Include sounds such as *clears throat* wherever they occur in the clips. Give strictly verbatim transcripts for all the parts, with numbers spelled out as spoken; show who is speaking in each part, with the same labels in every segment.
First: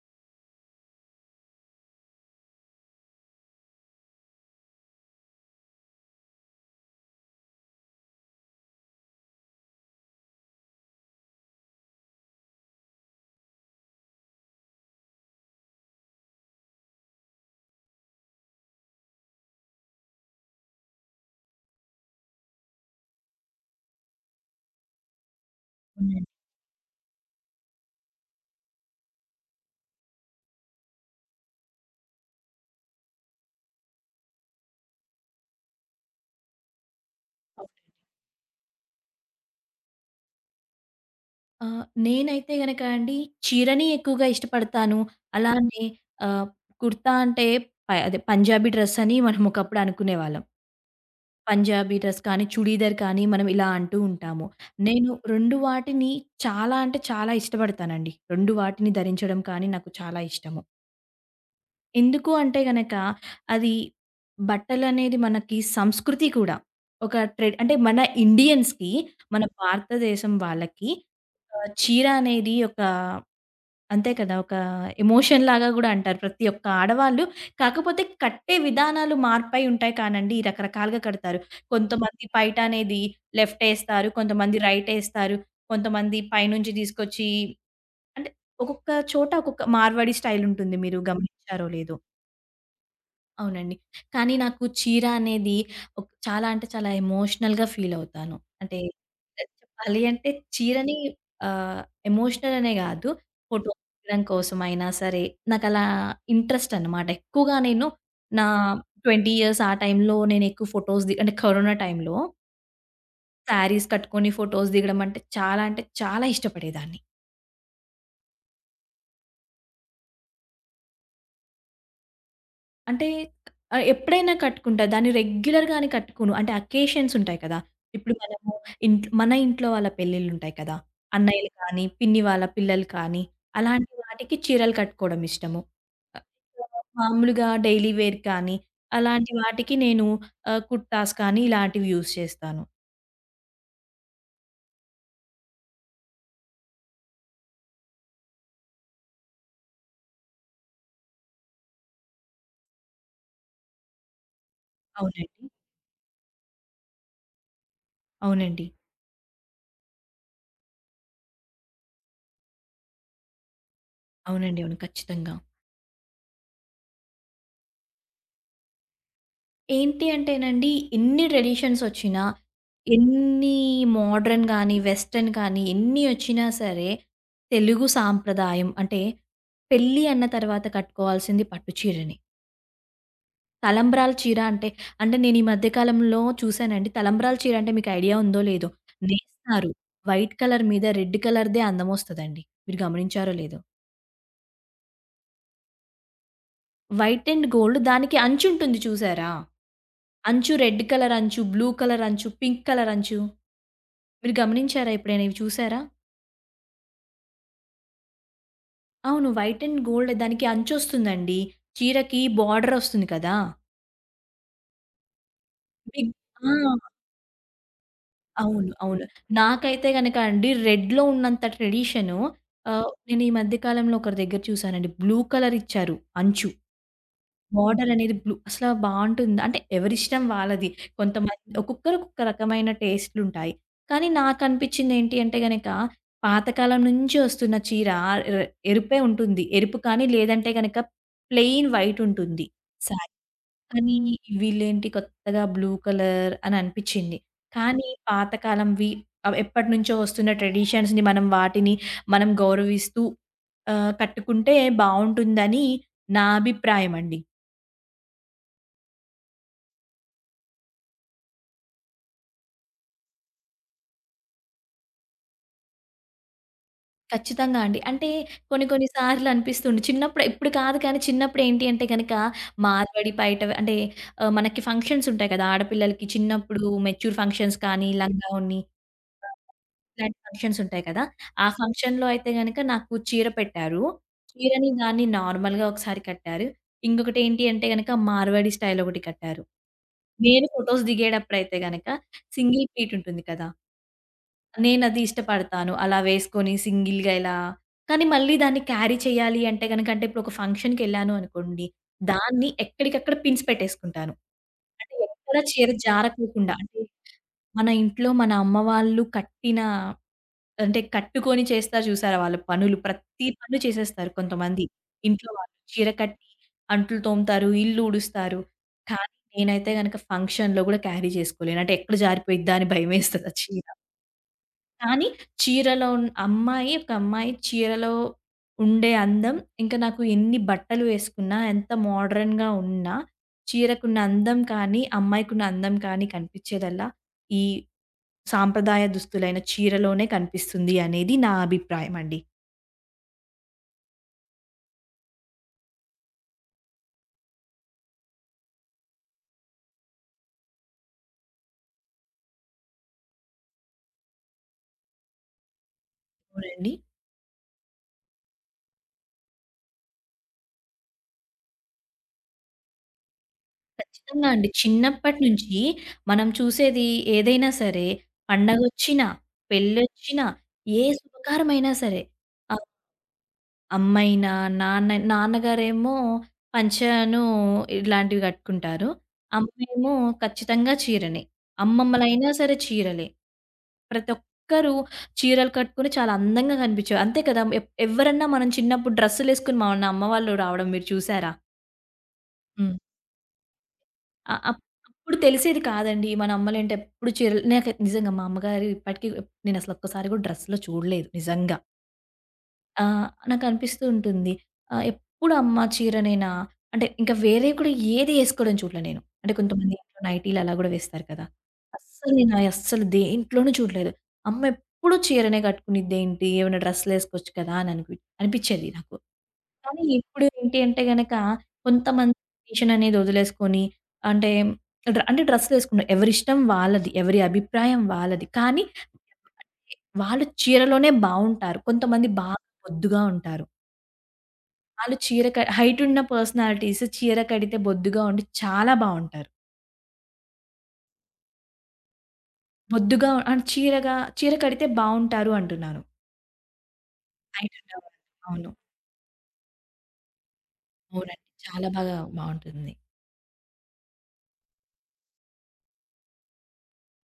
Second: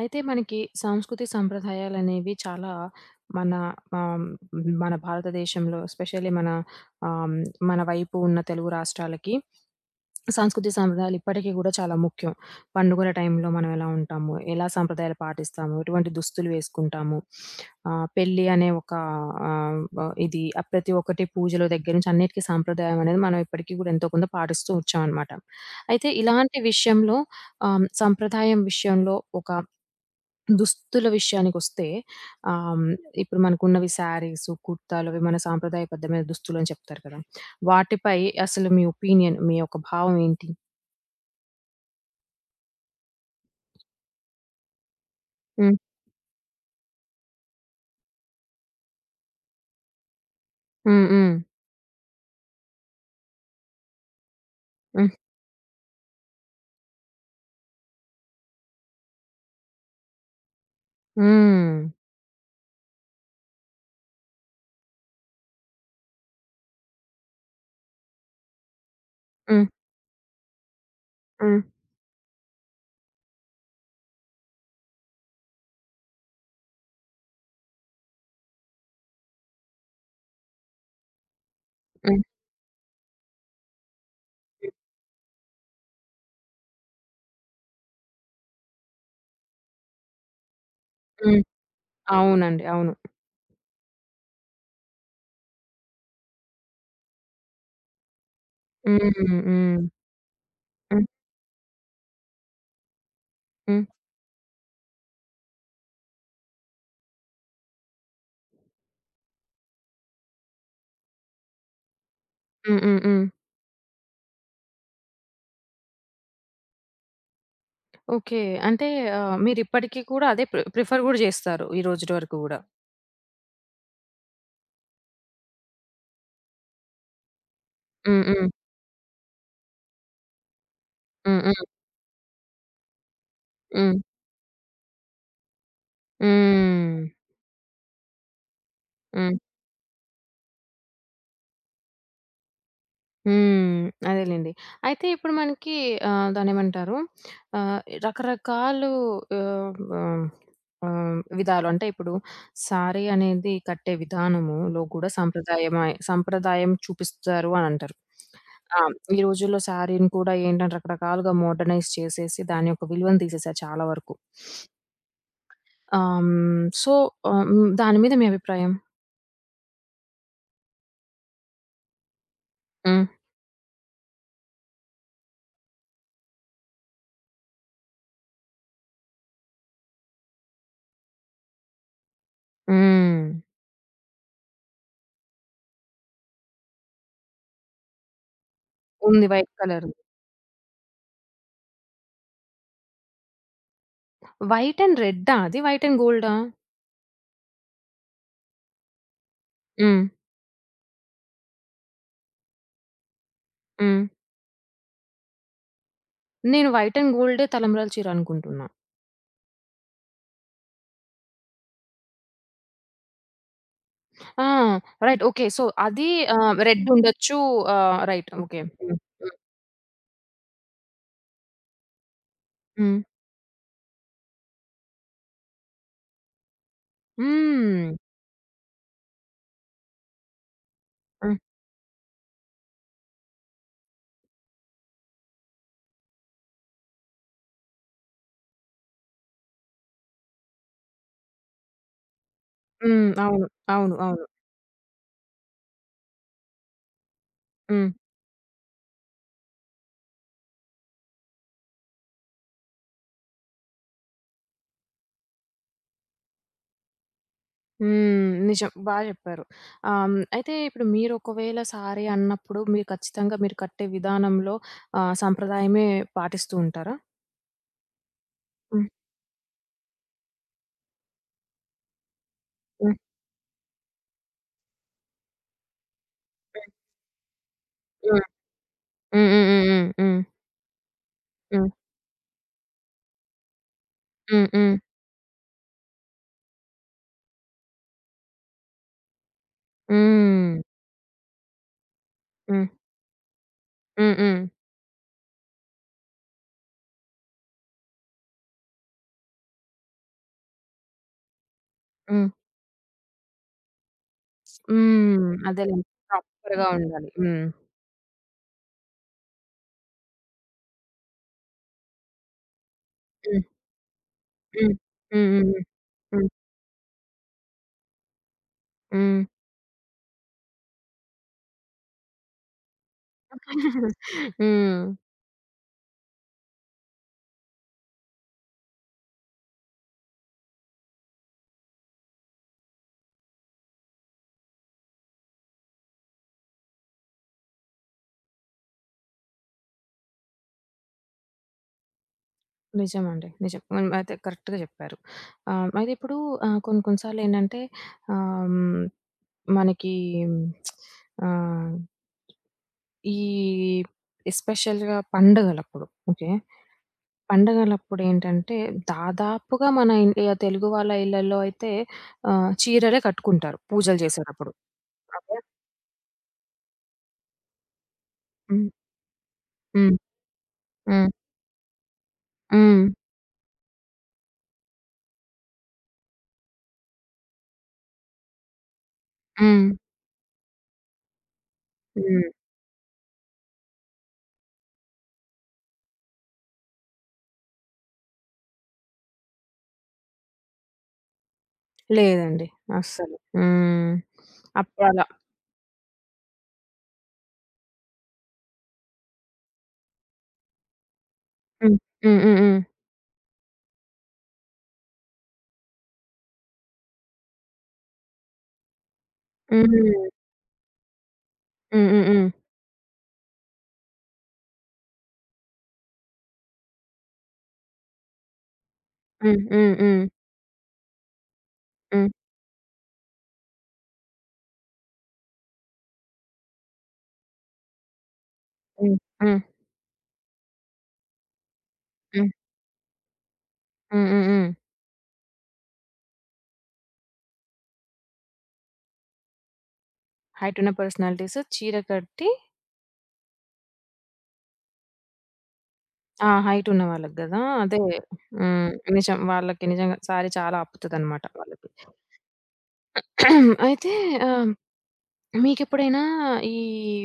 Speaker 1: అయితే మనకి, సాంస్కృతి సంప్రదాయాలనేవి చాలా మన ఆహ్, మన భారతదేశంలో స్పెషల్లీ మన ఆహ్, మన వైపు ఉన్న తెలుగు రాష్ట్రాలకి, సాంస్కృతి, సంప్రదాయాలు ఇప్పటికి గూడా చాలా ముఖ్యం. పండుగుల టైంలో మనం ఎలా ఉంటాము, ఎలా సాంప్రదాయాలు పాటిస్తాము, ఎటువంటి దుస్తులు వేసుకుంటాము, *sniffs* ఆహ్, పెళ్లి అనే ఒక ఆహ్, వ ఇది ఆ ప్రతి ఒక్కటి పూజలు దగ్గర నుంచి అన్నిటికి సాంప్రదాయం అనేది, మనం ఇప్పటికి గూడా ఎంతో కొంత పాటిస్తూ వచ్చాం అనమాట. అయితే
Speaker 2: హ్మ్.
Speaker 1: ఇలాంటి విషయంలో ఆహ్, సంప్రదాయం విషయంలో ఒక దుస్తుల విషయానికోస్తే ఆహ్, ఇప్పుడు మనకున్నవి సరీస్, కుర్తాలవి మన సంప్రదాయబద్ధమైన దుస్తులు అని చెప్తారు కదా!
Speaker 2: ఓకే.
Speaker 1: వాటిపై అసలు మీ ఒపీనియన్ మీ యొక్క భావం ఏంటి?
Speaker 2: ఆ! నేనైతే గనక అండి, చీరని ఎక్కువగా ఇష్టపడతాను.
Speaker 1: హ్మ్.
Speaker 2: అలానే ఆహ్, కుర్తా అంటే ప అదే పంజాబీ డ్రెస్సని మనం ఒకప్పుడు అనుకునేవాళ్ళం.
Speaker 1: హ్మ్. హ్మ్.
Speaker 2: పంజాబీ డ్రెస్ కానీ, చుడీదార్ కానీ మనం ఇలా అంటూ ఉంటాము. నేను
Speaker 1: హ్మ్.
Speaker 2: రెండు వాటిని చాలా అంటే, చాలా ఇష్టపడతానండి. రెండు వాటిని ధరించడం కానీ నాకు చాలా ఇష్టము.
Speaker 1: హ్మ్.
Speaker 2: ఎందుకు అంటే గనక, అది బట్టలనేది మనకి సంస్కృతి కూడా. ఒక ట్రెడ్ అంటే మన ఇండియన్స్‌కి మన
Speaker 1: హ్మ్.
Speaker 2: భారతదేశం వాళ్ళకి
Speaker 1: హ్మ్.
Speaker 2: ఆహ్, చీర అనేది ఒకా అంతే కదా! ఒక ఎమోషన్‌ లాగా గూడా అంటారు. ప్రతి ఒక్క ఆడవాళ్ళు కాకపోతే కట్టే విధానాలు మార్పై ఉంటాయి కానండి. ఈ రకరకాలుగా కడతారు.
Speaker 1: హ్మ్.
Speaker 2: కొంతమంది పైటనేది లెఫ్ట్ యేస్తారు. కొంతమంది
Speaker 1: హ్మ్.
Speaker 2: రైట్ యేస్తారు. కొంతమంది పైనుంచి తీసుకొచ్చి అంటే ఒక్కొక్క చోట, ఒక్కొక్క మార్వాడి స్టైల్ ఉంటుంది. మీరు
Speaker 1: హ్మ్.
Speaker 2: గమనించారో లేదో.
Speaker 1: అవునండి. అవును.
Speaker 2: అవునండి. కానీ నాకు చీర అనేది ఒక్ చాలా అంటే, చాలా ఎమోషనల్‌గా ఫీల్ అవుతాను. అంటే
Speaker 1: హ్మ్.
Speaker 2: చ
Speaker 1: హ్మ్. హ్మ్.
Speaker 2: చెప్పాలి అంటే, చీరని
Speaker 1: హ్మ్.
Speaker 2: ఆహ్, ఎమోషనల్ అనే గాదు. ఫోటో
Speaker 1: హ్మ్.
Speaker 2: తీయడం కోసం అయినా సరే, నాకలా ఇంట్రెస్ట్ అన్నమాట. ఎక్కువగా నేను నా ట్వెంటీ ఇయర్స్ ఆ టైంలో నేనెక్కువ ఫోటోస్ ది అంటే కరోనా టైంలో
Speaker 1: హ్మ్. హ్మ్. హ్మ్.
Speaker 2: శారీస్ కట్టుకొని ఫోటోస్ దిగడం అంటే చాలా అంటే చాలా ఇష్టపడేదాన్ని.
Speaker 1: ఓకే. అంటే ఆహ్, మీరిప్పటికి కూడా అదే ప్రి ప్రిఫర్ కూడా జేస్తారు. ఈ రోజుటి వరకు కూడా.
Speaker 2: అంటే, ఆహ్, ఎప్పుడైనా కట్టుకుంటా. దాన్ని రెగ్యులర్‌గానే కట్టుకోను. అంటే అకేషన్స్ ఉంటాయి కదా! ఇప్పుడు
Speaker 1: హ్మ్. హ్మ్.
Speaker 2: మనము ఇంట్ మన ఇంట్లో వాళ్ళ పెళ్ళిళ్ళుంటాయి కదా!
Speaker 1: హ్మ్.
Speaker 2: అన్నయ్యలు
Speaker 1: హ్మ్.
Speaker 2: గాని, పిన్ని వాళ్ళ పిల్లలు కానీ, అలాంటి
Speaker 1: హ్మ్.
Speaker 2: వాటికి చీరలు కట్టుకోవడమిష్టము. లేదా,
Speaker 1: హ్మ్.
Speaker 2: మామూలుగా డైలీ వేర్ కానీ, అలాంటి
Speaker 1: హ్మ్.
Speaker 2: వాటికి నేను ఆహ్, కుర్తాస్ కానీ, ఇలాంటివి యూజ్ చేస్తాను.
Speaker 1: హ్మ్. అదేలెండి. అయితే ఇప్పుడు మనకి ఆహ్, దాన్నేంమంటారు? ఆహ్, రకరకాలు ఆహ్, ఆహ్, ఆహ్, విధాలు అంటే ఇప్పుడు శారీ అనేది కట్టే విధానములో కూడా
Speaker 2: అవునండి.
Speaker 1: సంప్రదాయమే సంప్రదాయం చూపిస్తారు అనంటారు.
Speaker 2: అవునండి.
Speaker 1: ఆ! హ్మ్. ఈ రోజుల్లో శారీని కూడా ఏంటంటే రకరకాలుగా మోడ్రనైజ్ చేసేసి దాని యొక్క విలువను తీసేసారు చాలా వరకు.
Speaker 2: అవునండి.
Speaker 1: *sniffs*
Speaker 2: అవును. ఖచ్చితంగా.
Speaker 1: ఆ! హ్మ్. సో, ఆహ్, హ్మ్. దాని మీద మీ అభిప్రాయం?
Speaker 2: ఏంటి అంటేనండి, ఇన్ని ట్రెడిషన్స్ ఒచ్చినా,
Speaker 1: హ్మ్.
Speaker 2: ఎన్ని మోడ్రన్ గాని, వెస్టర్న్ కానీ, ఎన్ని ఒచ్చినా సరే, తెలుగు సాంప్రదాయం అంటే, పెళ్ళి అన్న తరువాత కట్టుకోవాల్సింది పట్టు చీరనే.
Speaker 1: హ్మ్.
Speaker 2: తలంబ్రాల చీర అంటే అంటే నేను ఈ మధ్య కాలంలో చూసానండి. తలంబ్రాల చీర అంటే మీకు ఐడియా ఉందో, లేదో,
Speaker 1: ఉంది. వైట్
Speaker 2: నేస్తారు.
Speaker 1: కలర్
Speaker 2: వైట్ కలర్ మీద రెడ్ కలర్‌దే అందం ఒస్తదండి. మీరు గమనించారో లేదో!
Speaker 1: వైట్ అండ్ రెడ్డా అది? వైట్ అండ్ గోల్డా?
Speaker 2: వైట్ అండ్ గోల్డ్ దానికి అంచుంటుంది చూసారా?
Speaker 1: హ్మ్.
Speaker 2: అంచు రెడ్ కలర్ అంచు, బ్లూ కలర్ అంచు, పింక్ కలర్ అంచు.
Speaker 1: హ్మ్.
Speaker 2: మీరు గమనించారా ఎప్పుడైనా ఇవి చూసారా?
Speaker 1: నేను వైట్ అండ్ గోల్డే తలంబ్రాల చీరనుకుంటున్నా.
Speaker 2: అవును. వైట్ అండ్ గోల్డె దానికి అంచొస్తుందండి. చీరకి బార్డర్ ఒస్తుంది కదా!
Speaker 1: ఆ! Right okay. సో, అది
Speaker 2: బిగ్ ఆ!
Speaker 1: ఆహ్, రెడ్ ఉండొచ్చు. ఆ! Right okay.
Speaker 2: అవును.
Speaker 1: హ్మ్.
Speaker 2: అవును.
Speaker 1: హ్మ్.
Speaker 2: నాకైతే గనక అండి. రెడ్‌లో ఉన్నంత ట్రెడిషను ఆహ్,
Speaker 1: హ్మ్.
Speaker 2: నేను ఈ మధ్య కాలంలో ఒకరి దగ్గర చూసానండి బ్లూ కలర్ ఇచ్చారు అంచు.
Speaker 1: హ్మ్.
Speaker 2: బోర్డరనేది బ్లూ అసల బావుంటుందా? అంటే ఎవరిష్టం వాళ్ళది.
Speaker 1: హ్మ్.
Speaker 2: కొంతమంది ఒక్కొక్కరికి ఒక్కొక్క రకమైన టేస్ట్‌లుంటాయి. కానీ నాకు అనిపించింది ఏంటి అంటే గనక పాతకాలం నుంచి వస్తున్న చీర ఆహ్, ఎరుపే ఉంటుంది. ఎరుపు కానీ లేదంటే గనక ప్లెయిన్ వైట్ ఉంటుంది
Speaker 1: హ్మ్.
Speaker 2: సారీ.
Speaker 1: అవును. అవును.
Speaker 2: కానీ
Speaker 1: అవును.
Speaker 2: వీళ్ళు ఏంటి కొత్తగా బ్లూ కలర్ అని అనిపిచింది. కానీ
Speaker 1: హ్మ్.
Speaker 2: పాత కాలంవి అవేప్పటినుంచో వస్తున్న ట్రెడిషన్స్‌ని మనం వాటిని మనం గౌరవిస్తూ ఆహ్, కట్టుకుంటే బావుంటుందని నా అభిప్రాయమండి.
Speaker 1: హ్మ్. నిజం బా జెప్పారు. ఆహ్, హ్మ్. అయితే ఇప్పుడు మీరొకవేళ శారీ అన్నప్పుడు మీరు ఖచ్చితంగా మీరు కట్టే విధానంలో ఆహ్, సంప్రదాయమే పాటిస్తూంటారా?
Speaker 2: ఖచ్చితంగా అండి. అంటే కొన్ని కొన్ని
Speaker 1: హ్మ్.
Speaker 2: సార్లనిపిస్తుంది. చిన్నప్పుడు ఇప్పుడు కాదు కానీ చిన్నప్పుడేంటి అంటే గనక,
Speaker 1: హ్మ్.
Speaker 2: మార్వాడి పైట వ అంటే ఆహ్, మనకి ఫంక్షన్సుంటాయి కదా! ఆడ పిల్లలకి చిన్నప్పుడు మెచ్యూర్ ఫంక్షన్స్ కానీ,
Speaker 1: హ్మ్.
Speaker 2: లంగా ఓణి
Speaker 1: హ్మ్. హ్మ్. హ్మ్. హ్మ్.
Speaker 2: ఇలాంటి
Speaker 1: హ్మ్.
Speaker 2: ఫంక్షన్సుంటాయి కదా! ఆ
Speaker 1: హ్మ్.
Speaker 2: ఫంక్షన్‌లో అయితే గనక నాకు చీర పెట్టారు.
Speaker 1: హ్మ్.
Speaker 2: చీరని
Speaker 1: హ్మ్.
Speaker 2: దాన్ని నార్మల్‌గా ఒకసారి కట్టారు. ఇంకొకటేంటి అంటే గనక, మార్వాడి స్టైలొకటి కట్టారు. నేను
Speaker 1: హ్మ్.
Speaker 2: ఫోటోస్ దిగేటప్పుడయితే గనక సింగిల్
Speaker 1: హ్మ్.
Speaker 2: ప్లీటుంటుంది కదా!
Speaker 1: హ్మ్. హ్మ్.
Speaker 2: నేనది ఇష్టపడతాను. అలా వేసుకొని సింగిల్‌గా ఇలా కానీ మళ్ళి దాన్ని క్యారీ చేయాలి అంటే గనక అంటే ఇప్పుడొక ఫంక్షన్‌కెళ్ళాను అనుకోండి.
Speaker 1: హ్మ్.
Speaker 2: దాన్ని ఎక్కడికక్కడ పిన్స్ పెట్టేసుకుంటాను. అది
Speaker 1: హ్మ్.
Speaker 2: ఎక్కడ చీర
Speaker 1: అదేలెండి.
Speaker 2: జారకోకుండా
Speaker 1: ప్రాపర్‌గా
Speaker 2: అంటే
Speaker 1: ఉండాలి హ్మ్.
Speaker 2: మన ఇంట్లో మన అమ్మ వాళ్ళు కట్టిన అంటే కట్టుకొని చేస్తారు జూసారా వాళ్ళ పనులు ప్రత్తి
Speaker 1: హ్మ్.
Speaker 2: పని చేసేస్తారు కొంతమంది
Speaker 1: హ్మ్. హ్మ్.
Speaker 2: ఇంట్లో
Speaker 1: హ్మ్.
Speaker 2: వాళ్ళు.
Speaker 1: హ్మ్.
Speaker 2: చీర కట్టి,
Speaker 1: హ్మ్.
Speaker 2: అంట్లు తోముతారు, ఇల్లూడుస్తారు కానీ
Speaker 1: హ్మ్.
Speaker 2: నేనైతే గనుక ఫంక్షన్‌లో గూడా క్యారీ జేసుకోలేను. అంటే ఎక్కడ జారిపోయిద్దా అని భయమేస్తది ఆ చీర.
Speaker 1: *giggles* హ్మ్.
Speaker 2: కానీ చీరలో ఉన్ అమ్మాయి ఒక అమ్మాయి చీరలో ఉండే అందం ఇంకా నాకు ఎన్ని బట్టలు వేసుకున్నా ఎంత మోడ్రన్‌గా ఉన్నా చీరకున్న అందం కానీ, అమ్మాయికి ఉన్న అందం కానీ కనిపిచ్చేదల్లా ఈ సాంప్రదాయ దుస్తులైన చీరలోనే కనిపిస్తుంది అనేది నా అభిప్రాయమండి.
Speaker 1: నిజమండి. నిజం. మనం అయితే కరెక్ట్‌గా జెప్పారు. ఆహ్, మరిప్పుడు ఆహ్, కొన్ని కొన్నిసార్లేంటంటే ఆహ్, మనకీ *smacks lips* ఆహ్ ఈ ఎస్పెషల్‌గా పండగలప్పుడు ఓకే.
Speaker 2: అవునండి.
Speaker 1: పండగలప్పుడేంటంటే, దాదాపుగా మన ఇండియా తెలుగు వాళ్ళ ఇళ్ళల్లో అయితే ఆహ్, చీరలే కట్టుకుంటారు పూజలు
Speaker 2: ఖచ్చితంగా అండి.
Speaker 1: జేసేటప్పుడు. ఓకే.
Speaker 2: చిన్నప్పటినుంచి మనం చూసేది ఏదైనా సరే
Speaker 1: హ్మ్.
Speaker 2: పండగొచ్చిన,
Speaker 1: హ్మ్.
Speaker 2: పెళ్ళొచ్చినా, ఏ
Speaker 1: హ్మ్.
Speaker 2: శుభకారమైనా సరే. ఆ!
Speaker 1: హ్మ్.
Speaker 2: అమ్మయినా, నాన్న నాన్నగారేమో పంచానూ ఇలాంటివి గట్టుకుంటారు.
Speaker 1: హ్మ్.
Speaker 2: అమ్మేమో ఖచ్చితంగా చీరనే. అమ్మమ్మలైనా
Speaker 1: హ్మ్.
Speaker 2: సరే చీరలే. ప్రతొక్కరు చీరలు కట్టుకొనే చాలా అందంగా గనిపించేవారు. అంతే కదా! ఎప్ ఎవరన్నా మనం చిన్నప్పుడు డ్రెస్సులేసుకొని మన అమ్మవాళ్ళు రావడం మీరు చూశారా?
Speaker 1: లేదండి.
Speaker 2: హ్మ్.
Speaker 1: అస్సలు. హ్మ్.
Speaker 2: అ అ
Speaker 1: అప్పుడు అలా
Speaker 2: అప్పుడు తెలిసేది కాదండి. మన అమ్మలేంటో ఎప్పుడు చీరలు నాకే నిజంగా మా అమ్మగారు ఇప్పటికి ఎప్ నేనసలు ఒక్కసారి గూడా డ్రెస్‌లో చూడలేదు నిజంగా.
Speaker 1: హ్మ్. హ్మ్. హ్మ్. హ్మ్.
Speaker 2: ఆ! నాకనిపిస్తూ ఉంటుంది. ఆహ్, ఎప్పుడు అమ్మ చీరనేనా? అంటే ఇంకా వేరేవి కూడా ఏదీ ఏసుకోడం చూడలే నేను. అంటే కొంతమంది ఇంట్లో
Speaker 1: హ్మ్.
Speaker 2: నైటీ‌లు అలా గూడా వేస్తారు గదా!
Speaker 1: హ్మ్. హ్మ్.
Speaker 2: అస్సలు
Speaker 1: హ్మ్.
Speaker 2: నేనా అస్సలు దేంట్లోనూ చూడలేదు. అమ్మెప్పుడు చీరనే గట్టుకునిద్దేంటి? ఏవైనా డ్రెస్సు‌లేసుకోవచ్చు కదా! అననిపిచి అనిపిచ్చేది నాకు.
Speaker 1: హ్మ్. హ్మ్.
Speaker 2: కానీ
Speaker 1: హ్మ్.
Speaker 2: ఇప్పుడు ఏంటి అంటే గనక,
Speaker 1: హ్మ్.
Speaker 2: కొంతమంది ట్రెడిషన్ అనేదొదిలేసుకొని, అంటే డ్రా అంటే డ్రెస్సులేసుకునే ఎవరిష్టం వాళ్ళది. ఎవరి అభిప్రాయం వాళ్ళది. కానీ
Speaker 1: హ్మ్. హ్మ్.
Speaker 2: ఎందుకంటే, వాళ్ళు చీరలోనే బావుంటారు. కొంతమంది బా
Speaker 1: హ్మ్.
Speaker 2: బొద్దుగా ఉంటారు.
Speaker 1: హ్మ్. హ్మ్. హ్మ్.
Speaker 2: ఆళ్ళు చీర క హైటున్న పర్సనాలిటీసు చీర కడితే బొద్దుగా ఉండి చాలా బావుంటారు.
Speaker 1: హైటున్న పర్సనాలిటీసు చీర కట్టి
Speaker 2: బొద్దుగా అండ్ చీరగా చీర కడితే బావుంటారు అంటున్నారు.
Speaker 1: ఆ! హైటున్న వాళ్ళకి గదా! అదే.
Speaker 2: హైటున్నవారు. అవును.
Speaker 1: హ్మ్. నిజం. వాళ్ళకి నిజంగా శారీ చాలా
Speaker 2: అవునండి.
Speaker 1: అప్పుతదన్నమాట
Speaker 2: చాలా
Speaker 1: వాళ్ళకి.
Speaker 2: బాగా బావుంటుంది.
Speaker 1: *clears throat* అయితే ఆహ్, మీకెప్పుడైనా ఈ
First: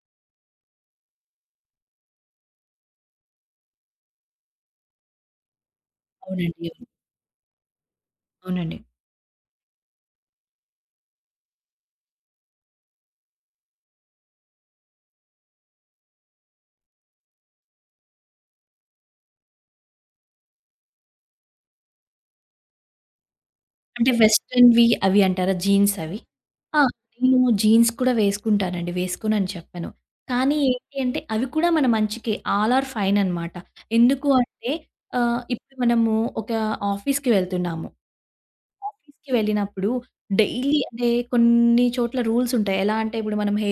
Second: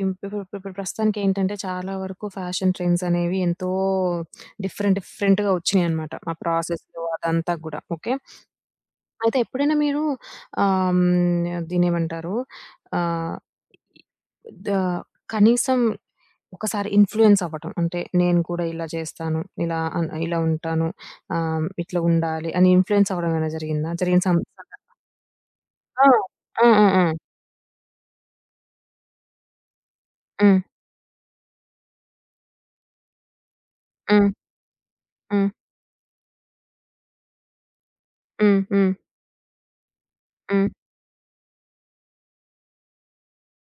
Speaker 1: ఇప్పుడు ఇప్పుడు ప్రస్తుతానికేంటంటే చాలా వరకు ఫ్యాషన్ ట్రెండ్స్ అనేవి ఎంతో డిఫరెంట్ డిఫరెంట్‌గా ఒచ్చినాయన్నమాట. ఆ
Speaker 2: అవునండి. అవును.
Speaker 1: ప్రాసెస్సు అదంతా గూడా. ఓకే.
Speaker 2: అవునండి.
Speaker 1: *sniffs* అయితే ఎప్పుడైనా మీరు ఆహ్, హ్మ్. దీన్నేమంటారు? ఆహ్, ఇ ఇ ద కనీసం ఒకసారి ఇన్‌‌ఫ్లుయెన్స్ అవ్వడం. అంటే నేను గూడా ఇలా జేస్తాను. ఇలా ఆహ్, ఇలా ఉంటాను. ఆహ్, ఇట్లా ఉండాలి అని ఇన్‌ఫ్లుయెన్స్ అవ్వడం ఏమైనా జరిగిందా?
Speaker 2: అంటే
Speaker 1: జరిగిన సం సంఘటన.
Speaker 2: వెస్ట్రన్‌వి అవి అంటారా జీన్స్
Speaker 1: ఆ!
Speaker 2: అవి?
Speaker 1: ఆ!
Speaker 2: ఆ!
Speaker 1: ఆ! ఆ!
Speaker 2: నేను జీన్స్ కూడా వేసుకుంటానండి. వేసుకోనని చెప్పను. కానీ
Speaker 1: హ్మ్.
Speaker 2: ఏంటి అంటే అవి కూడా మన మంచికే. ఆల్ ఆర్ ఫైన్ అన్నమాట. ఎందుకు
Speaker 1: హ్మ్.
Speaker 2: అంటే ఆహ్,
Speaker 1: హ్మ్.
Speaker 2: ఇప్పుడు మనము ఒక ఆఫీసు‌కి వెళ్తున్నాము.
Speaker 1: హ్మ్. హ్మ్.
Speaker 2: ఆఫీ‌సుకి వెళ్ళినప్పుడు
Speaker 1: హ్మ్.
Speaker 2: డైలీ అంటే కొన్ని చోట్ల రూల్సుంటాయి. ఎలా అంటే ఇప్పుడు మనం హె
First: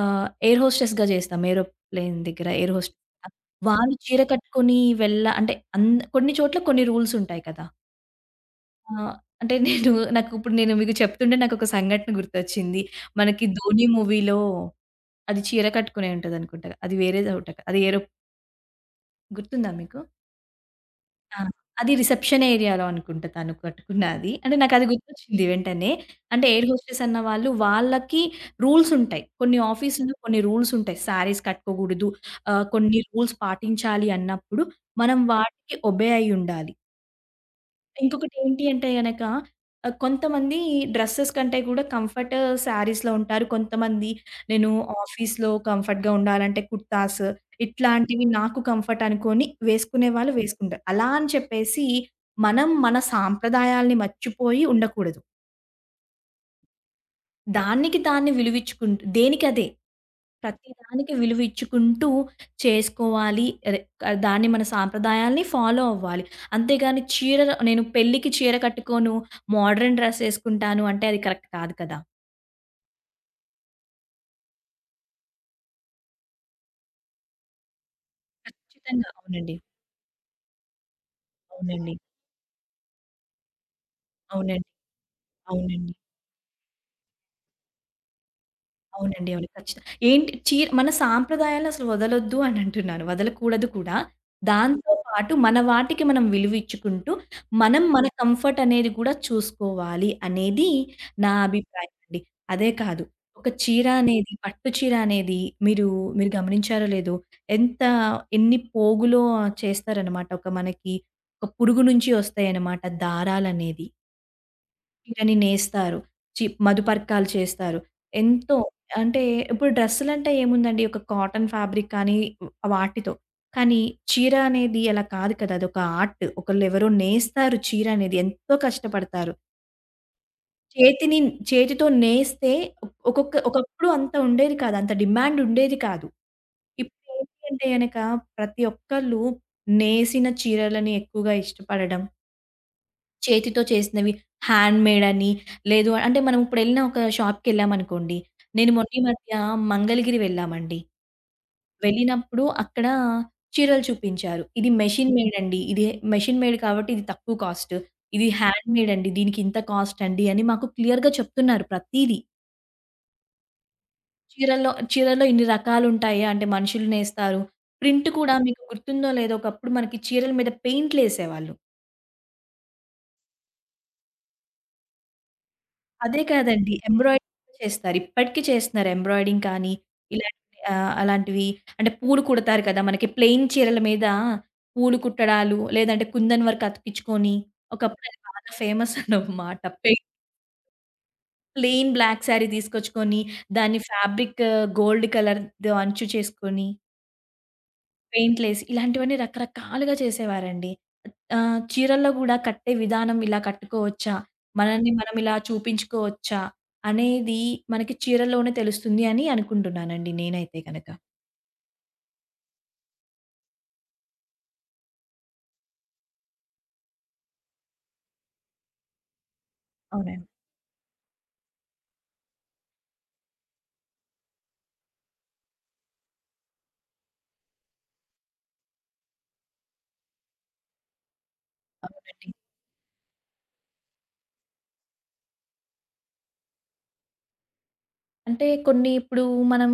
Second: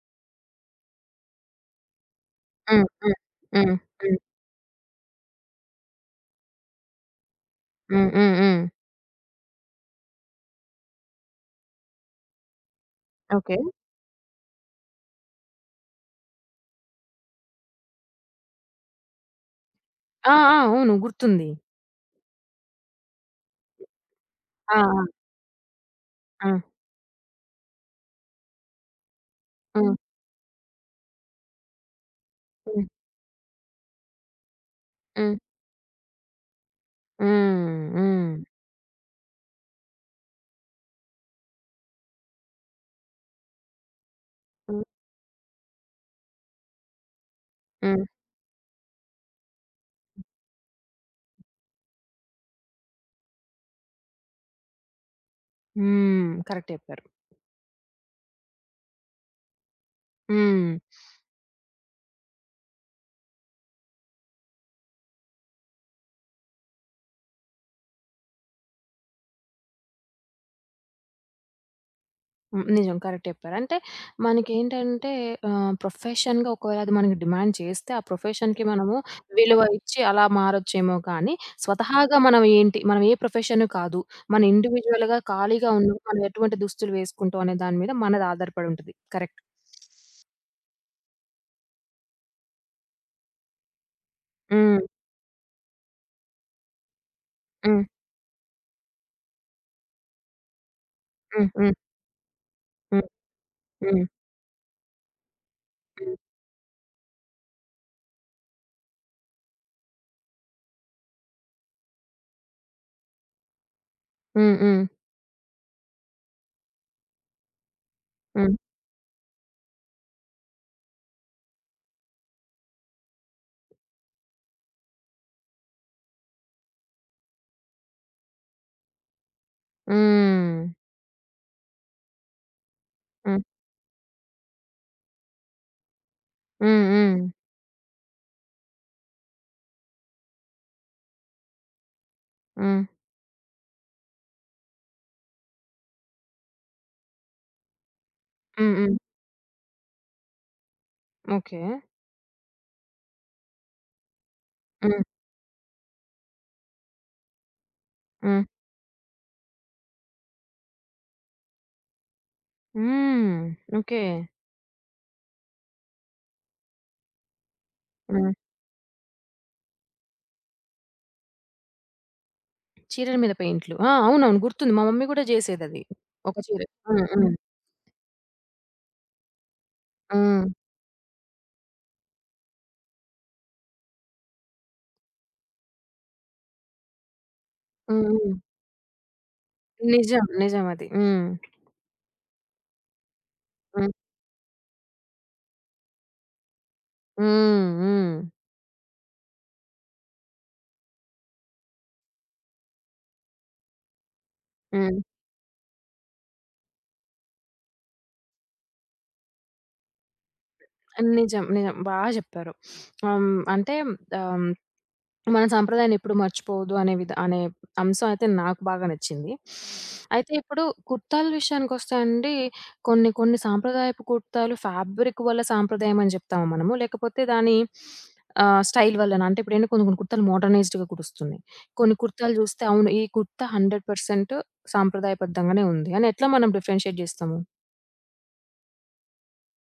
Speaker 2: ఆహ్, ఎయిర్ హోస్టెస్‌గా జేస్తాం ఏరోప్లెయిన్ దగ్గర ఎయిర్
Speaker 1: హ్మ్.
Speaker 2: హోస్టస్‌గా.
Speaker 1: హ్మ్. హ్మ్.
Speaker 2: వాళ్ళు
Speaker 1: హ్మ్.
Speaker 2: చీర కట్టుకొని వెళ్ల అంటే అన్‌ద కొన్ని చోట్ల కొన్ని రూల్సుంటాయి కదా!
Speaker 1: హ్మ్. హ్మ్. హ్మ్.
Speaker 2: ఆహ్, అంటే *chuckles* నేను నాకు ఇప్పుడు నేను మీకు చెప్తుంటే నాకు ఒక సంఘటన గుర్తొచ్చింది. మనకి
Speaker 1: ఓకే.
Speaker 2: ధోని మూవీలో అది చీర కట్టుకునే ఉంటది అనుకుంటగా. అది వేరేదవట అది ఏరో గుర్తుందా మీకు?
Speaker 1: ఆ! ఆ! అవును.
Speaker 2: ఆ!
Speaker 1: గుర్తుంది.
Speaker 2: అది రిసెప్షన్ ఏరియా‌లో అనుకుంట తను కట్టుకున్నాది. అంటే,
Speaker 1: ఆ!
Speaker 2: నాకది
Speaker 1: ఆ!
Speaker 2: గుర్తొచ్చింది వెంటనే అంటే
Speaker 1: ఆ!
Speaker 2: ఎయిర్ హోస్టెస్ అన్న వాళ్ళు వాళ్ళకి రూల్స్ ఉంటాయి. కొన్ని
Speaker 1: హ్మ్.
Speaker 2: ఆఫీస్‌లో, కొన్ని రూల్స్ ఉంటాయి. శారీస్‌ కట్టుకోకూడదు. ఆహ్,
Speaker 1: హ్మ్.
Speaker 2: కొన్ని రూల్స్ పాటించాలి అన్నప్పుడు మనం
Speaker 1: హ్మ్.
Speaker 2: వాటికి ఒబే అయ్యుండాలి.
Speaker 1: హ్మ్. హ్మ్.
Speaker 2: ఇంకొకటేంటి అంటే గనక ఆహ్, కొంతమంది డ్రెసెస్ కంటే కూడా, కంఫర్ట్ శారీస్‌లో ఉంటారు. కొంతమంది నేను
Speaker 1: హ్మ్.
Speaker 2: ఆఫీస్‌లో కంఫర్ట్‌గా ఉండాలంటే, కుర్తాస్
Speaker 1: హ్మ్.
Speaker 2: ఇట్లాంటివి నాకు కంఫర్ట్ అనుకోని, వేసుకునే
Speaker 1: హ్మ్,
Speaker 2: వాళ్ళు వేసుకుంటారు. అలా అని చెప్పేసి, మనం మన సాంప్రదాయాల్ని మర్చిపోయి ఉండకూడదు.
Speaker 1: హ్మ్. కరెక్ట్ చెప్పారు.
Speaker 2: దానికి దాన్ని విలువిచ్చుకుంటూ దేనికి అదే. ప్రతి
Speaker 1: హ్మ్.
Speaker 2: దానికి
Speaker 1: *sniffs*
Speaker 2: విలువిచ్చుకుంటూ చేసుకోవాలి. అదే, దాన్ని మన సంప్రదాయాల్ని ఫాలో అవ్వాలి. అంతేగాని చీరల నేను పెళ్లికి చీర కట్టుకోను. మాడ్రన్ డ్రెస్ ఏసుకుంటాను అంటే అది కరెక్ట్ కాదు కదా!
Speaker 1: హ్మ్. నిజం కరెక్ట్ చెప్పారు. అంటే మనకేంటంటే, ఆహ్, ప్రొఫెషన్‌గా ఒకవేళ అది మనకి డిమాండ్ చేస్తే, ఆ ప్రొఫెషన్‌కి మనము
Speaker 2: ఖచ్చితంగా. అవునండి.
Speaker 1: విలువ ఇచ్చి అలా మారొచ్చేమో కానీ,
Speaker 2: అవునండీ.
Speaker 1: స్వతహాగా మనమేంటి, మనం ఏ ప్రొఫెషన్ కాదు. మనం
Speaker 2: అవునండి.
Speaker 1: ఇండివిజువల్‌గా ఖాళీగా
Speaker 2: అవునండి.
Speaker 1: ఉన్నా, మనం ఎటువంటి దుస్తులు వేసుకుంటాం అనే దాని మీద మనది ఆధారపడి ఉంటుంది.
Speaker 2: అవునండి.
Speaker 1: కరెక్ట్.
Speaker 2: అవును. ఖచ్చితంగా. ఏంటి చీర మన సాంప్రదాయాలసల వదలొద్దు అని *giggles* అంటున్నాను. వదలకూడదు కూడా.
Speaker 1: హ్మ్.
Speaker 2: దాంతో పాటు మన వాటికి మనం విలువిచ్చుకుంటూ, మనం
Speaker 1: హ్మ్.
Speaker 2: మన కంఫర్ట్ అనేది గూడా చూసుకోవాలి, అనేది నా
Speaker 1: హుహు.
Speaker 2: అభిప్రాయమండీ. అదే కాదు,
Speaker 1: హ్మ్.
Speaker 2: ఒక చీర
Speaker 1: హ్మ్.
Speaker 2: అనేది పట్టు చీర అనేది మీరు,
Speaker 1: హ్మ్.
Speaker 2: మీరు గమనించారో లేదో ఎంత ఎన్ని పోగులో చేస్తారన్నమాట. ఒక మనకి ఒక పురుగు నుంచి ఒస్తాయన్నమాట దారాలనేవి.
Speaker 1: హ్మ్. హ్మ్.
Speaker 2: చీరని నేస్తారు. చి మధుపర్కాలు చేస్తారు. ఎంతో
Speaker 1: హ్మ్.
Speaker 2: అంటే ఇప్పుడు డ్రెస్సులంటే ఏముందండి ఒక కాటన్ ఫాబ్రిక్ కానీ వాటితో. కానీ చీర అనేది అలా కాదు కదా! అది ఒక ఆర్ట్. ఒకళ్ళు ఎవరో నేస్తారు చీరనేది. ఎంతో కష్టపడతారు.
Speaker 1: హ్మ్.
Speaker 2: చేతిని, చేతితో నేస్తే ఒకొక్క
Speaker 1: హ్మ్.
Speaker 2: ఒకప్పుడు అంత ఉండేది కాదు. అంత డిమాండ్ ఉండేది కాదు.
Speaker 1: హ్మ్. హ్మ్.
Speaker 2: ఇప్పుడేంటి అంటే గనక ప్రతి ఒక్కళ్ళు నేసిన చీరలని ఎక్కువగా ఇష్టపడడం
Speaker 1: హ్మ్.
Speaker 2: చేతితో చేసినవి హాండ్ మేడ్ అని లేదు అంటే మనం ఇప్పుడెళ్ళిన ఒక షాప్‌కెళ్ళామనుకోండి. నేను
Speaker 1: హ్మ్.
Speaker 2: మొన్న
Speaker 1: హ్మ్.
Speaker 2: ఈ మధ్య మంగళగిరి వెళ్ళామండి.
Speaker 1: ఓకే.
Speaker 2: వెళ్ళినప్పుడు అక్కడ చీరలు చూపించారు. ఇది
Speaker 1: హ్మ్.
Speaker 2: మెషిన్ మేడ్ అండి. ఇది మెషిన్ మేడ్ కాబట్టి ఇది తక్కువ కాస్ట్. ఇది
Speaker 1: హ్మ్.
Speaker 2: హ్యాండ్ మేడ్ అండి. దీనికింత కాస్ట్ అండి అని మాకు క్లియర్‌గా చెప్తున్నారు ప్రతీదీ.
Speaker 1: హ్మ్. ఓకే.
Speaker 2: చీరల్లో, చీరల్లో ఇన్ని రకాలుంటాయా అంటే మనుషులు నేస్తారు. ప్రింట్
Speaker 1: హ్మ్.
Speaker 2: కూడా మీకు గుర్తుందో లేదో ఒకప్పుడు మనకి చీరల మీద పెయింట్‌లేసేవాళ్ళు.
Speaker 1: చీరల మీద పెయింటులు. ఆ! అవునవును. గుర్తుంది. మా మమ్మీ గూడా చేసేదది.
Speaker 2: అదే
Speaker 1: ఒక చీర
Speaker 2: కాదండి.
Speaker 1: హ్మ్. హ్మ్.
Speaker 2: ఎంబ్రాయిడరింగ్ చేస్తారు. ఇప్పటికి చేస్తున్నారు. ఎంబ్రాయిడరింగ్ కానీ ఇలాంటి
Speaker 1: హ్మ్.
Speaker 2: ఆహ్, అలాంటివి. అంటే పూలు కుడతారు కదా! మనకి ప్లెయిన్ చీరల మీద పూలు కుట్టడాలు లేదంటే కుందన్ వర్క్ అతికిచ్చుకొని
Speaker 1: హ్మ్.
Speaker 2: ఒకప్పుడు అది
Speaker 1: హ్మ్.
Speaker 2: బాగా ఫేమసన్నమాట. పైయింట్
Speaker 1: నిజం. నిజం అది. హ్మ్.
Speaker 2: ప్లెయిన్ బ్లాక్ శారీ దీసుకొచ్చుకొని దాన్ని
Speaker 1: హ్మ్.
Speaker 2: ఫాబ్రిక్ గోల్డ్ కలర్ ద అంచు చేసుకొని
Speaker 1: హ్మ్. హ్మ్.
Speaker 2: పెయింట్‌లేసి. ఇలాంటివన్నీ రకరకాలుగా చేసేవారండి. ఆహ్, చీరల్లో గూడా కట్టే విధానం ఇలా కట్టుకోవచ్చా, మనల్ని
Speaker 1: హ్మ్.
Speaker 2: మనం ఇలా చూపించ్చుకోవచ్చా, అనేది మనకి చీరల్లోనే తెలుస్తుంది అని అనుకుంటున్నానండి నేనైతే గనక.
Speaker 1: నిజం. నిజం. బాగా జెప్పారు. *sniffs* ఆహ్, హ్మ్. అంటే ఆహ్, మన సాంప్రదాయాన్నెప్పుడు మర్చిపోవద్దు అనే విధ అనే అంశం అయితే నాకు బాగా నచ్చింది. *sniffs*
Speaker 2: అవునండి.
Speaker 1: అయితే ఇప్పుడు, కుర్తాల విషయానికొస్తే అండి కొన్ని, కొన్ని సాంప్రదాయపు కుర్తాలు ఫ్యాబ్రిక్ వల్ల సాంప్రదాయం అని జెప్తామా మనము? లేకపోతే దాని *sniffs* ఆహ్, స్టైల్ వల్లనా? అంటే ఇప్పుడేంటి కొన్ని, కొన్ని కుర్తాలు మోడర్నైజ్డ్‌గా కుడొస్తున్నాయి. కొన్ని
Speaker 2: అవునండి.
Speaker 1: కుర్తాలు జూస్తే, అవును. ఈ కుర్తా హండ్రెడ్ పర్సెంట్ సాంప్రదాయబద్ధంగానే ఉంది అని ఎట్లా మనం డిఫరెన్షియేట్ జేస్తాము?
Speaker 2: అంటే కొన్ని ఇప్పుడు మనం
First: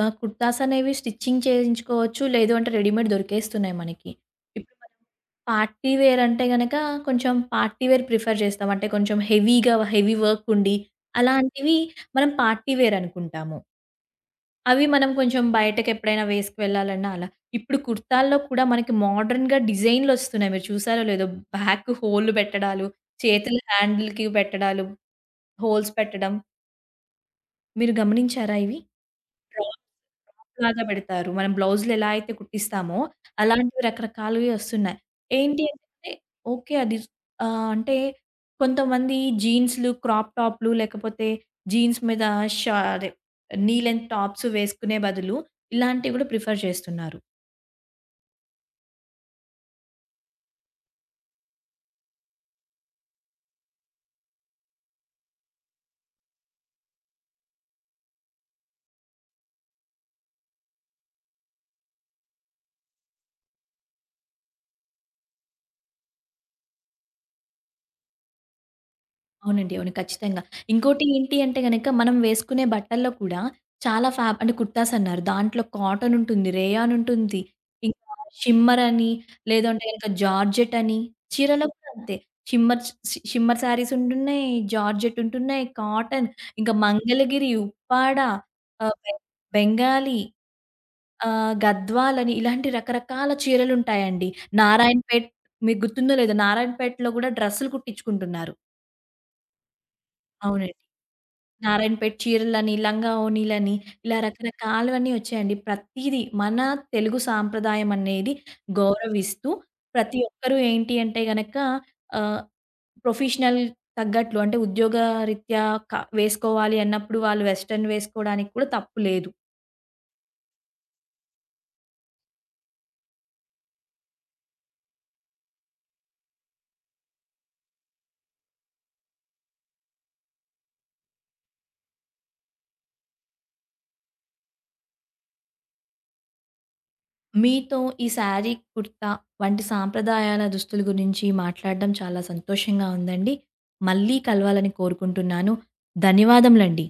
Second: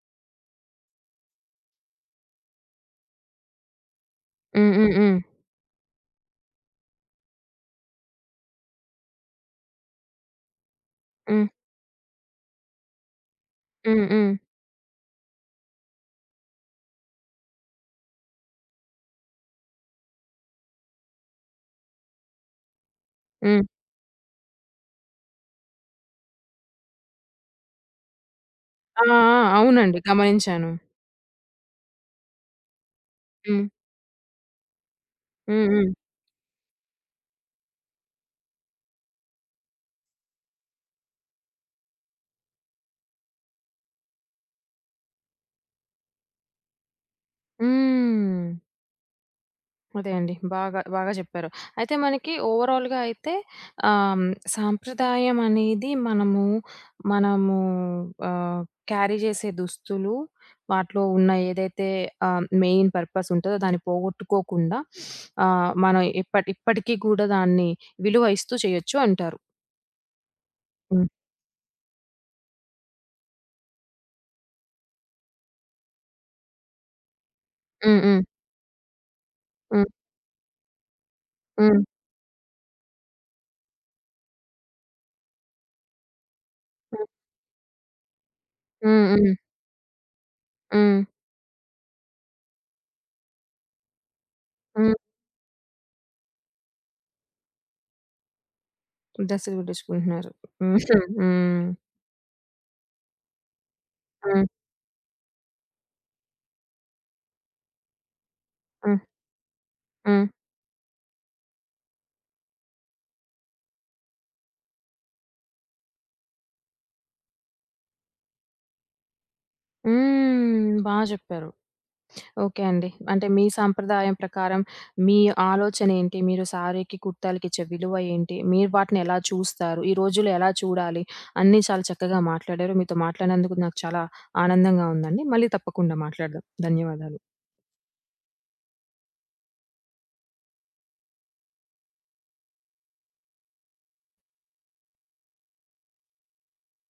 Speaker 2: ఆహ్, కుర్తాస్ అనేవి స్టిచింగ్ చేయించుకోవచ్చు. లేదు అంటే, రెడీమేడ్ దొరికేస్తున్నాయి మనకి.
Speaker 1: హ్మ్.
Speaker 2: ఇపుడు
Speaker 1: హ్మ్.
Speaker 2: మనం
Speaker 1: హ్మ్.
Speaker 2: పార్టీ‌వేర్ అంటే గనక, కొంచెం పార్టీ‌వేర్ ప్రిఫర్ జేస్తాం. అంటే కొంచెం హెవీ‌గా, హెవీ‌వర్క్ ఉండి.
Speaker 1: హ్మ్.
Speaker 2: అలాంటివి మనం పార్టీ‌వేర్ అనుకుంటాము.
Speaker 1: హ్మ్. హ్మ్.
Speaker 2: అవి మనం కొంచెం బయటకెప్పుడైనా వేసుకు వెళ్ళాలన్న అలా. ఇప్పుడు కుర్తాల్లో కూడా మనకి మోడర్న్‌గా డిజైన్‌లొస్తున్నాయి. మీరు చూసారో లేదో? బ్యాక్కు హోల్లు పెట్టడాలు, చేతులు
Speaker 1: హ్మ్.
Speaker 2: హ్యాండిల్‌కి పెట్టడాలు, హోల్స్ పెట్టడం. మీరు గమనించారా ఇవి?
Speaker 1: ఆ! ఆ!
Speaker 2: *unintelligible*
Speaker 1: అవునండి. గమనించాను.
Speaker 2: లాగా పెడతారు. మనం బ్లౌజులు ఎలా అయితే కుట్టిస్తామో,
Speaker 1: హ్మ్.
Speaker 2: అలాంటివి రకరకాలువి వస్తున్నాయి. ఏంటి
Speaker 1: హ్మ్. హ్మ్.
Speaker 2: అంటే ఓకే అది ఆహ్, అంటే కొంతమంది జీన్సులు, క్రాప్ టాపులు లేకపోతే జీన్స్ మీద షా అదే నీ లెన్త్ టాప్స్ వేసుకునే బదులు, ఇలాంటివి కూడా ప్రిఫర్ చేస్తున్నారు.
Speaker 1: హ్మ్. అదే అండి. బాగా బాగా చెప్పారు. అయితే మనకి ఓవరాల్‌గా అయితే ఆహ్, సంప్రదాయం అనేది మనము, మనము ఆహ్, క్యారీ చేసే దుస్తులు. వాటిలో ఉన్న ఏదైతే ఆహ్, మెయిన్ పర్పస్ ఉంటదో దాన్ని పోగొట్టుకోకుండా, *sniffs* ఆహ్, మనం ఇప్పటి ఇప్పటికి కూడా దాన్ని విలువ ఇస్తూ చేయొచ్చు అంటారు.
Speaker 2: అవునండి. అవును. ఖచ్చితంగా. ఇంకోటి
Speaker 1: హ్మ్.
Speaker 2: ఏంటి అంటే గనుక మనం వేసుకునే బట్టల్లో కూడా చాలా ఫాబ్ అంటే కుర్తాస్ అన్నారు. దాంట్లో కాటనుంటుంది, రేయానుంటుంది,
Speaker 1: హ్మ్.
Speaker 2: ఇంకా
Speaker 1: హ్మ్.
Speaker 2: షిమ్మర్ అని, లేదంటే
Speaker 1: హ్మ్.
Speaker 2: గనుక జార్జెట్ అని, చీరల్లో
Speaker 1: హ్మ్.
Speaker 2: కూడా అంతే. షిమ్మర్ షి షి షిమ్మర్ శారీస్ ఉంటున్నాయి. జార్జెట్ ఉంటున్నాయి. కాటన్, ఇంకా
Speaker 1: హ్మ్.
Speaker 2: మంగళగిరి, ఉప్పాడ, ఆహ్,
Speaker 1: హ్మ్.
Speaker 2: బెం
Speaker 1: హ్మ్.
Speaker 2: బెంగాలీ,
Speaker 1: హ్మ్.
Speaker 2: ఆహ్, గద్వాల్ అని ఇలాంటి రకరకాల చీరలుంటాయండి.
Speaker 1: హ్మ్.
Speaker 2: నారాయణపేట్ మీకు గుర్తుందో? లేదో? నారాయణపేటలో కూడా డ్రెసులు కుట్టించుకుంటున్నారు.
Speaker 1: డ్రెసులు కుట్టించుకుంటున్నారు.
Speaker 2: అవునండి.
Speaker 1: *chuckles* హుహు. హ్మ్.
Speaker 2: నారాయణపేట్ చీరలని, లంగావోనిలని, ఇలా
Speaker 1: హ్మ్.
Speaker 2: రకరకాలవన్నీ వచ్చాయండి. ప్రతీదీ మన తెలుగు సాంప్రదాయం అనేది
Speaker 1: హ్మ్.
Speaker 2: గౌరవిస్తూ, ప్రతి
Speaker 1: హ్మ్.
Speaker 2: ఒక్కరు ఏంటి అంటే గనక ఆహ్, ప్రొఫెషనల్ తగ్గట్లు అంటే ఉద్యోగరీత్యా క వేసుకోవాలి అన్నప్పుడు వాళ్ళు వెస్టర్న్ వేసుకోవడానికి కూడా తప్పు లేదు.
Speaker 1: హ్మ్. బా చెప్పారు. ఓకే అండి. అంటే మీ సాంప్రదాయం ప్రకారం, మీ ఆలోచనేంటి? మీరు సారీకి, కుర్తాలకి ఇచ్చే విలువ ఏంటి? మీరు వాటిని ఎలా చూస్తారు? ఈ రోజుల్లో ఎలా చూడాలి? అన్నీ చాలా చక్కగా మాట్లాడారు. మీతో మాట్లాడినందుకు నాకు చాలా ఆనందంగా ఉందండి. మళ్ళీ తప్పకుండా మాట్లాడుదాం. ధన్యవాదాలు.
Speaker 2: మీతో ఈ సారీ, కుర్తా వంటి సంప్రదాయాల దుస్తుల గురించి మాట్లాడడం చాలా సంతోషంగా ఉందండి. మళ్ళీ కలవాలని కోరుకుంటున్నాను. ధన్యవాదములండి.